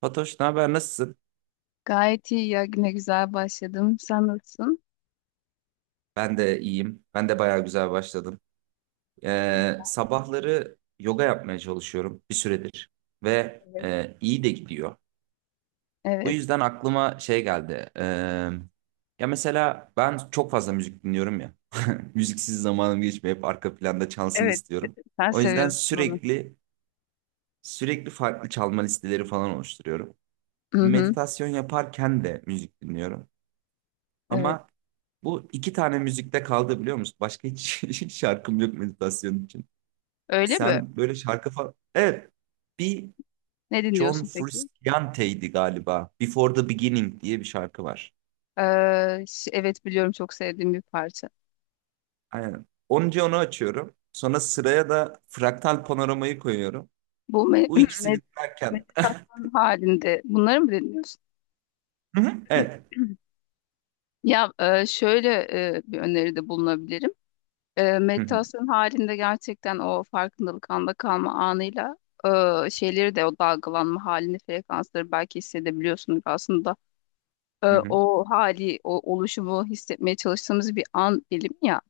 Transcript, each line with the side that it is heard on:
right: Fatoş, ne haber? Nasılsın?
left: Gayet iyi ya. Ne güzel başladım. Sen nasılsın?
right: Ben de iyiyim. Ben de bayağı güzel başladım. Sabahları yoga yapmaya çalışıyorum bir süredir ve
left: Evet.
right: iyi de gidiyor. Bu
left: Evet.
right: yüzden aklıma şey geldi. Ya mesela ben çok fazla müzik dinliyorum ya. Müziksiz zamanım geçmiyor. Hep arka planda çalsın
left: Evet.
right: istiyorum.
left: Sen
right: O yüzden
left: seviyorsun onu.
right: sürekli farklı çalma listeleri falan oluşturuyorum.
left: Hı hı.
right: Meditasyon yaparken de müzik dinliyorum.
left: Evet.
right: Ama bu iki tane müzikte kaldı, biliyor musun? Başka hiç şarkım yok meditasyon için.
left: Öyle mi?
right: Sen böyle şarkı falan. Evet. Bir.
left: Ne
right: John
left: dinliyorsun peki?
right: Frusciante'ydi galiba. Before the Beginning diye bir şarkı var.
left: Evet, biliyorum çok sevdiğim bir parça.
right: Aynen. Onca onu açıyorum. Sonra sıraya da Fraktal Panoramayı koyuyorum.
left: Bu me
right: Bu ikisini
left: me-
right: dinlerken.
left: meditasyon halinde bunları mı dinliyorsun?
right: Hı hı, evet.
left: Ya şöyle bir öneride bulunabilirim.
right: Hı hı,
left: Meditasyon halinde gerçekten o farkındalık anda kalma anıyla şeyleri de o dalgalanma halini frekansları belki hissedebiliyorsunuz. Aslında
right: hı hı.
left: o hali, o oluşumu hissetmeye çalıştığımız bir an dilimi ya.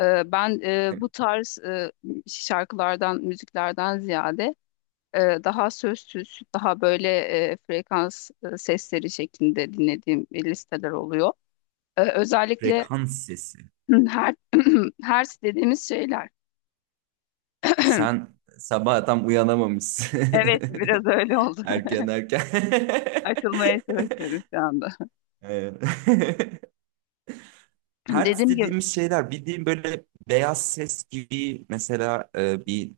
left: Ben
right: Evet.
left: bu tarz şarkılardan, müziklerden ziyade e, daha sözsüz, daha böyle frekans sesleri şeklinde dinlediğim listeler oluyor. Özellikle
right: Frekans sesi.
left: her hertz dediğimiz şeyler.
right: Sen sabah tam uyanamamışsın.
left: Evet, biraz öyle oldu.
right: Erken erken.
left: Açılmaya çalışıyorum şu anda.
right: Ee, hertz
left: Dediğim gibi,
right: dediğimiz şeyler bildiğin böyle beyaz ses gibi, mesela bir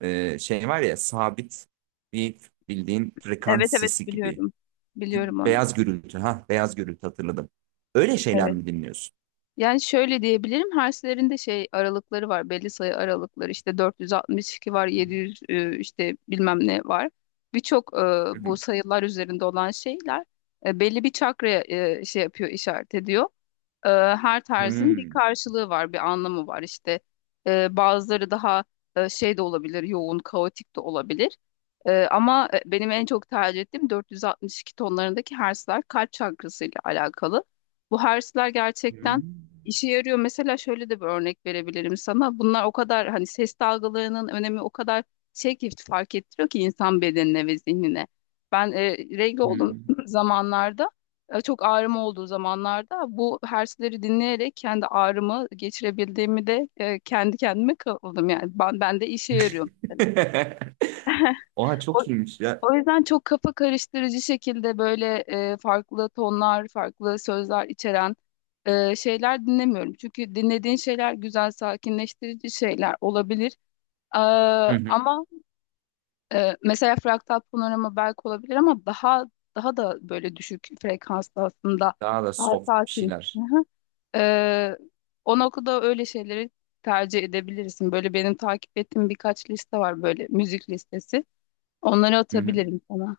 right: şey var ya, sabit bir bildiğin
left: evet
right: frekans
left: evet
right: sesi gibi.
left: biliyorum. Biliyorum onu.
right: Beyaz gürültü, ha, beyaz gürültü hatırladım. Öyle şeyler
left: Evet.
right: mi dinliyorsun?
left: Yani şöyle diyebilirim. Herslerin de şey aralıkları var. Belli sayı aralıkları. İşte 462 var, 700 işte bilmem ne var. Birçok
right: Hı
left: bu
right: hı.
left: sayılar üzerinde olan şeyler belli bir çakraya şey yapıyor, işaret ediyor. Her tarzın bir
right: Hmm.
left: karşılığı var, bir anlamı var. İşte bazıları daha şey de olabilir, yoğun, kaotik de olabilir. Ama benim en çok tercih ettiğim 462 tonlarındaki hertzler kalp çakrasıyla alakalı. Bu hertzler gerçekten
right: Hmm.
left: işe yarıyor. Mesela şöyle de bir örnek verebilirim sana. Bunlar o kadar hani ses dalgalarının önemi o kadar şey ki fark ettiriyor ki insan bedenine ve zihnine. Ben regl olduğum
right: Hmm.
left: zamanlarda çok ağrım olduğu zamanlarda bu hersleri dinleyerek kendi ağrımı geçirebildiğimi de kendi kendime kıldım yani ben de işe yarıyor mesela.
right: Oha,
left: O,
right: çok iyiymiş ya.
left: o yüzden çok kafa karıştırıcı şekilde böyle farklı tonlar, farklı sözler içeren şeyler dinlemiyorum. Çünkü dinlediğin şeyler güzel, sakinleştirici şeyler olabilir. Ee,
right: Hı hı.
left: ama mesela fraktal panorama belki olabilir ama daha da böyle düşük frekanslı aslında
right: Daha da
left: daha
right: soft bir
left: sakin.
right: şeyler.
left: Ee, o noktada öyle şeyleri tercih edebilirsin. Böyle benim takip ettiğim birkaç liste var böyle müzik listesi. Onları atabilirim sana.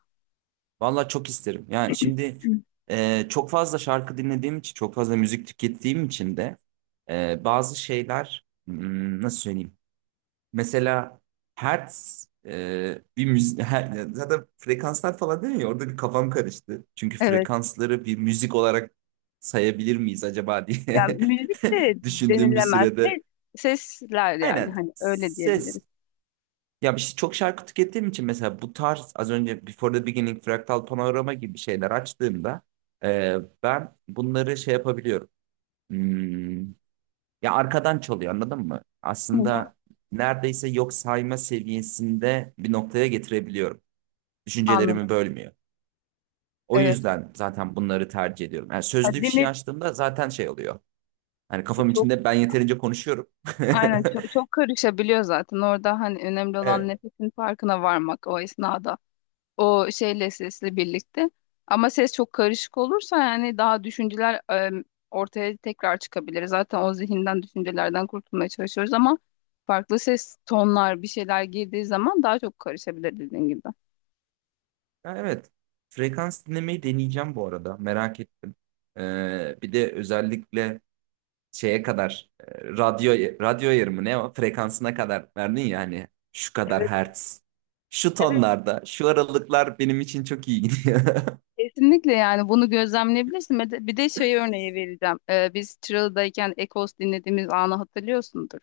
right: Valla çok isterim. Yani şimdi çok fazla şarkı dinlediğim için, çok fazla müzik tükettiğim için de bazı şeyler nasıl söyleyeyim? Mesela hertz bir müzik, zaten frekanslar falan değil mi? Orada bir kafam karıştı. Çünkü
left: Evet.
right: frekansları bir müzik olarak sayabilir miyiz acaba
left: Yani
right: diye
left: müzik de
right: düşündüğüm bir
left: denilemez.
right: sürede.
left: Sesler yani
right: Aynen,
left: hani öyle diyebiliriz.
right: ses, ya işte çok şarkı tükettiğim için mesela bu tarz, az önce Before the Beginning, Fraktal Panorama gibi şeyler açtığımda e, ben bunları şey yapabiliyorum. Hmm, ya arkadan çalıyor, anladın mı?
left: Hı hı.
right: Aslında neredeyse yok sayma seviyesinde bir noktaya getirebiliyorum.
left: Anladım.
right: Düşüncelerimi bölmüyor. O
left: Evet.
right: yüzden zaten bunları tercih ediyorum. Yani
left: Ya
right: sözlü bir şey
left: dinle
right: açtığımda zaten şey oluyor. Hani kafam
left: çok
right: içinde ben yeterince konuşuyorum.
left: aynen çok, çok karışabiliyor zaten. Orada hani önemli olan
right: Evet.
left: nefesin farkına varmak o esnada, şeyle sesle birlikte. Ama ses çok karışık olursa yani daha düşünceler ortaya tekrar çıkabilir. Zaten o zihinden düşüncelerden kurtulmaya çalışıyoruz ama farklı ses tonlar bir şeyler girdiği zaman daha çok karışabilir dediğin gibi.
right: Ya evet. Frekans dinlemeyi deneyeceğim bu arada. Merak ettim. Bir de özellikle şeye kadar radyo ayarımı, ne o, frekansına kadar verdin ya, hani şu kadar hertz. Şu
left: Evet,
right: tonlarda, şu aralıklar benim için çok iyi gidiyor.
left: kesinlikle yani bunu gözlemleyebilirsin. Bir de şey örneği vereceğim. Biz Çıralı'dayken Ekos dinlediğimiz anı hatırlıyorsundur.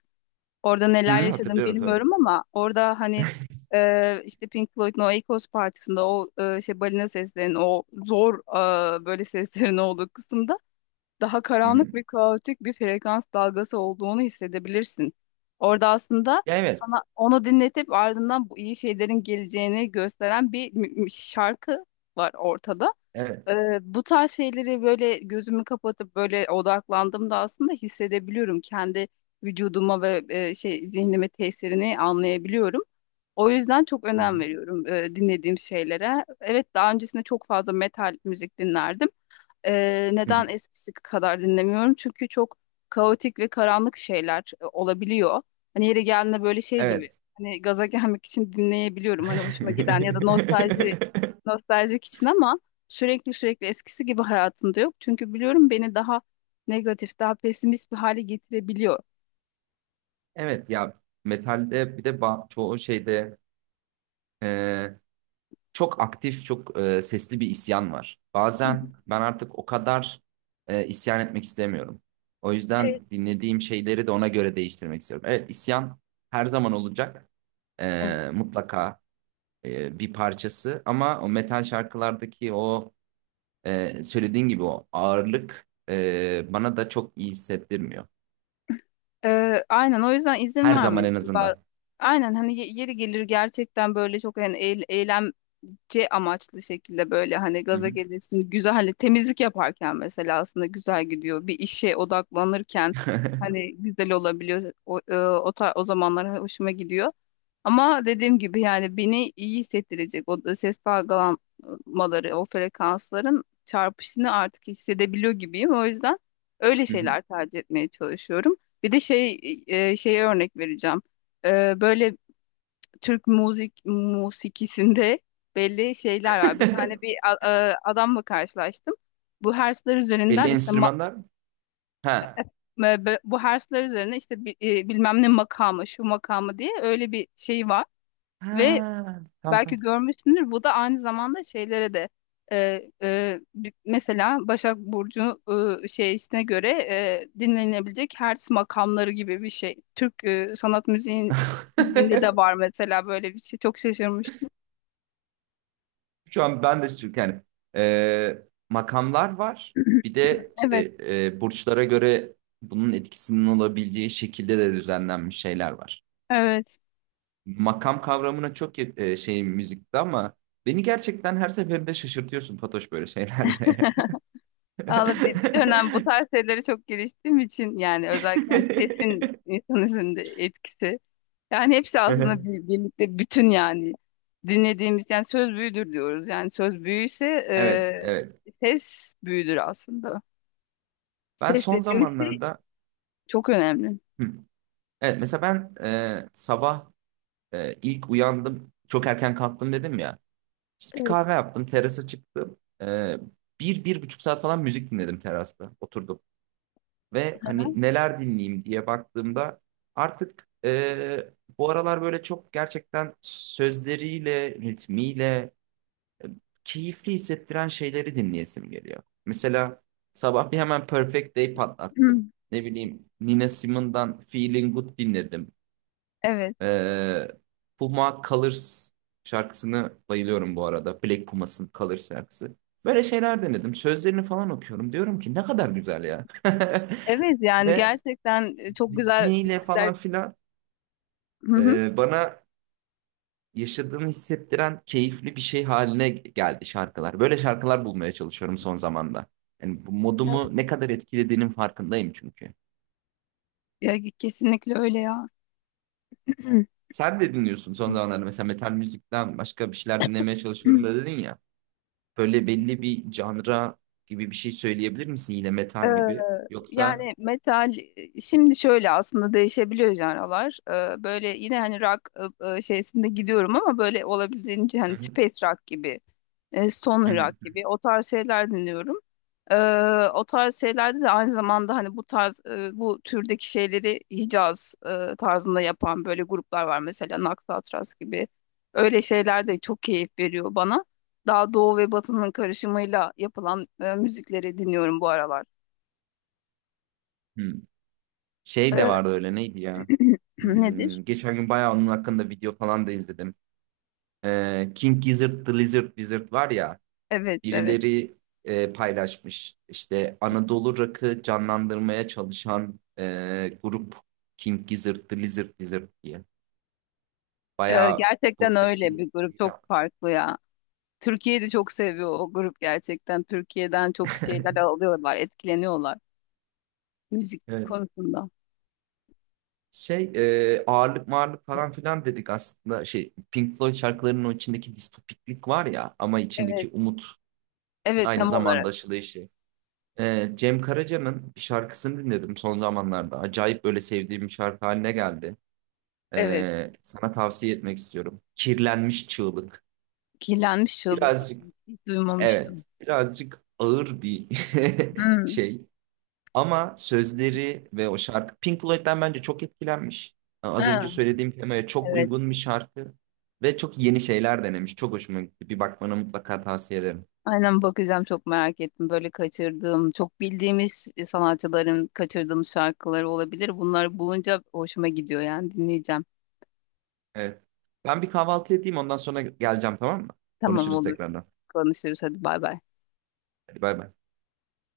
left: Orada neler
right: Hı,
left: yaşadım
right: hatırlıyorum tabii.
left: bilmiyorum ama orada hani işte Pink Floyd'un o Echoes partisinde o şey balina seslerinin o zor böyle seslerin olduğu kısımda daha
right: Hı hı.
left: karanlık ve kaotik bir frekans dalgası olduğunu hissedebilirsin. Orada aslında
right: Ya evet.
left: sana onu dinletip ardından bu iyi şeylerin geleceğini gösteren bir şarkı var ortada. Ee,
right: Evet.
left: bu tarz şeyleri böyle gözümü kapatıp böyle odaklandığımda aslında hissedebiliyorum. Kendi vücuduma ve şey zihnime tesirini anlayabiliyorum. O yüzden çok
right: Hı hı.
left: önem veriyorum dinlediğim şeylere. Evet, daha öncesinde çok fazla metal müzik dinlerdim. Ee,
right: Hı hı.
left: neden eskisi kadar dinlemiyorum? Çünkü çok kaotik ve karanlık şeyler olabiliyor. Hani yeri geldiğinde böyle şey gibi.
right: Evet.
left: Hani gaza gelmek için dinleyebiliyorum. Hani hoşuma giden ya da nostaljik için ama sürekli sürekli eskisi gibi hayatımda yok. Çünkü biliyorum beni daha negatif, daha pesimist bir hale getirebiliyor.
right: Evet, ya metalde bir de çoğu şeyde e, çok aktif, çok sesli bir isyan var.
left: Hı hı.
right: Bazen ben artık o kadar isyan etmek istemiyorum. O
left: Evet.
right: yüzden dinlediğim şeyleri de ona göre değiştirmek istiyorum. Evet, isyan her zaman olacak.
left: Evet.
right: Mutlaka bir parçası, ama o metal şarkılardaki o söylediğin gibi o ağırlık bana da çok iyi hissettirmiyor.
left: Aynen o yüzden izin
right: Her zaman en
left: vermelisin.
right: azından.
left: Aynen hani yeri gelir gerçekten böyle çok yani eylem eğlence amaçlı şekilde böyle hani
right: Hı
left: gaza
right: hı.
left: gelirsin. Güzel, hani temizlik yaparken mesela aslında güzel gidiyor. Bir işe odaklanırken hani güzel olabiliyor. O, e, o, ta- o zamanlar hoşuma gidiyor. Ama dediğim gibi yani beni iyi hissettirecek o da ses dalgalanmaları, o frekansların çarpışını artık hissedebiliyor gibiyim. O yüzden öyle
right: Hı hı.
left: şeyler tercih etmeye çalışıyorum. Bir de şey, şeye örnek vereceğim. Böyle Türk musikisinde belli şeyler var. Bir tane adamla karşılaştım. Bu hersler
right: Belli
left: üzerinden işte
right: enstrümanlar mı? Ha.
left: bu hersler üzerine işte bilmem ne makamı, şu makamı diye öyle bir şey var
right: Ha,
left: ve
right: tamam tamam.
left: belki görmüşsündür. Bu da aynı zamanda şeylere de mesela Başak Burcu şeysine göre dinlenebilecek hertz makamları gibi bir şey. Türk sanat müziğinde de var mesela böyle bir şey. Çok şaşırmıştım.
right: Şu an ben de, çünkü yani e, makamlar var. Bir de işte
left: Evet.
right: burçlara göre bunun etkisinin olabileceği şekilde de düzenlenmiş şeyler var.
left: Evet.
right: Makam kavramına çok şey müzikte, ama beni gerçekten her seferinde şaşırtıyorsun Fatoş, böyle şeylerle.
left: Valla bir dönem bu tarz şeylere çok giriştiğim için yani özellikle hani sesin insan üzerinde etkisi. Yani hepsi aslında birlikte bütün yani dinlediğimiz yani söz büyüdür diyoruz. Yani söz büyüyse
right: Evet, evet.
left: ses büyüdür aslında.
right: Ben
left: Ses
right: son
left: dediğimiz şey
right: zamanlarda.
left: çok önemli.
right: Hı. Evet, mesela ben sabah ilk uyandım, çok erken kalktım dedim ya. Biz bir
left: Evet.
right: kahve yaptım, terasa çıktım. Ee, bir, 1,5 saat falan müzik dinledim terasta, oturdum. Ve hani neler dinleyeyim diye baktığımda artık bu aralar böyle çok gerçekten sözleriyle, ritmiyle keyifli hissettiren şeyleri dinleyesim geliyor. Mesela sabah bir hemen Perfect Day
left: Hı.
right: patlattım. Ne bileyim, Nina Simone'dan Feeling Good dinledim.
left: Evet.
right: Ee, Puma Colors şarkısını bayılıyorum bu arada. Black Pumas'ın Colors şarkısı. Böyle şeyler denedim. Sözlerini falan okuyorum. Diyorum ki, ne kadar güzel ya.
left: Evet, yani
right: Ve
left: gerçekten çok güzel.
right: ritmiyle falan filan
left: Hı hı.
right: bana yaşadığımı hissettiren keyifli bir şey haline geldi şarkılar. Böyle şarkılar bulmaya çalışıyorum son zamanda. Yani bu
left: Evet.
right: modumu ne kadar etkilediğinin farkındayım çünkü.
left: Ya, kesinlikle öyle ya.
right: Sen de dinliyorsun son zamanlarda, mesela metal müzikten başka bir şeyler dinlemeye çalışıyorum da dedin ya. Böyle belli bir janra gibi bir şey söyleyebilir misin, yine
left: Ee,
right: metal gibi? Yoksa?
left: Yani metal, şimdi şöyle aslında değişebiliyor janralar. Böyle yine hani rock şeysinde gidiyorum ama böyle olabildiğince
right: Hı
left: hani
right: hı,
left: space rock gibi,
right: hı
left: stoner
right: hı,
left: rock gibi o tarz şeyler dinliyorum. Ee, o tarz şeylerde de aynı zamanda hani bu tarz bu türdeki şeyleri Hicaz tarzında yapan böyle gruplar var mesela Nax Atras gibi. Öyle şeyler de çok keyif veriyor bana. Daha doğu ve batının karışımıyla yapılan müzikleri dinliyorum bu aralar.
right: hı. Şey de
left: Ee,
right: vardı, öyle neydi ya?
left: Nedir?
right: Geçen gün bayağı onun hakkında video falan da izledim. King Gizzard The Lizard Wizard var ya,
left: Evet evet.
right: birileri paylaşmış. İşte Anadolu Rock'ı canlandırmaya çalışan grup, King Gizzard The Lizard Wizard diye.
left: Ee,
right: Bayağı
left: gerçekten öyle
right: buradaki.
left: bir grup, çok farklı ya. Türkiye'yi de çok seviyor o grup gerçekten. Türkiye'den çok şeyler alıyorlar, etkileniyorlar müzik
right: Evet.
left: konusunda.
right: Şey, ağırlık mağırlık falan filan dedik, aslında şey Pink Floyd şarkılarının o içindeki distopiklik var ya, ama içindeki
left: Evet.
right: umut
left: Evet,
right: aynı
left: tam
right: zamanda
left: olarak.
right: aşılayışı. Cem Karaca'nın bir şarkısını dinledim son zamanlarda. Acayip böyle sevdiğim bir şarkı haline geldi.
left: Evet.
right: Sana tavsiye etmek istiyorum. Kirlenmiş Çığlık.
left: Kirlenmiş Şıldız.
right: Birazcık,
left: Hiç
right: evet,
left: duymamıştım.
right: birazcık ağır bir
left: Hmm.
right: şey. Ama sözleri ve o şarkı Pink Floyd'den bence çok etkilenmiş. Az önce
left: Ha,
right: söylediğim temaya çok
left: evet.
right: uygun bir şarkı ve çok yeni şeyler denemiş. Çok hoşuma gitti. Bir bakmanı mutlaka tavsiye ederim.
left: Aynen, bakacağım, çok merak ettim. Böyle kaçırdığım, çok bildiğimiz sanatçıların kaçırdığım şarkıları olabilir. Bunları bulunca hoşuma gidiyor, yani dinleyeceğim.
right: Evet. Ben bir kahvaltı edeyim, ondan sonra geleceğim, tamam mı?
left: Tamam,
right: Konuşuruz
left: olur.
right: tekrardan.
left: Konuşuruz, hadi bay bay.
right: Hadi bay bay.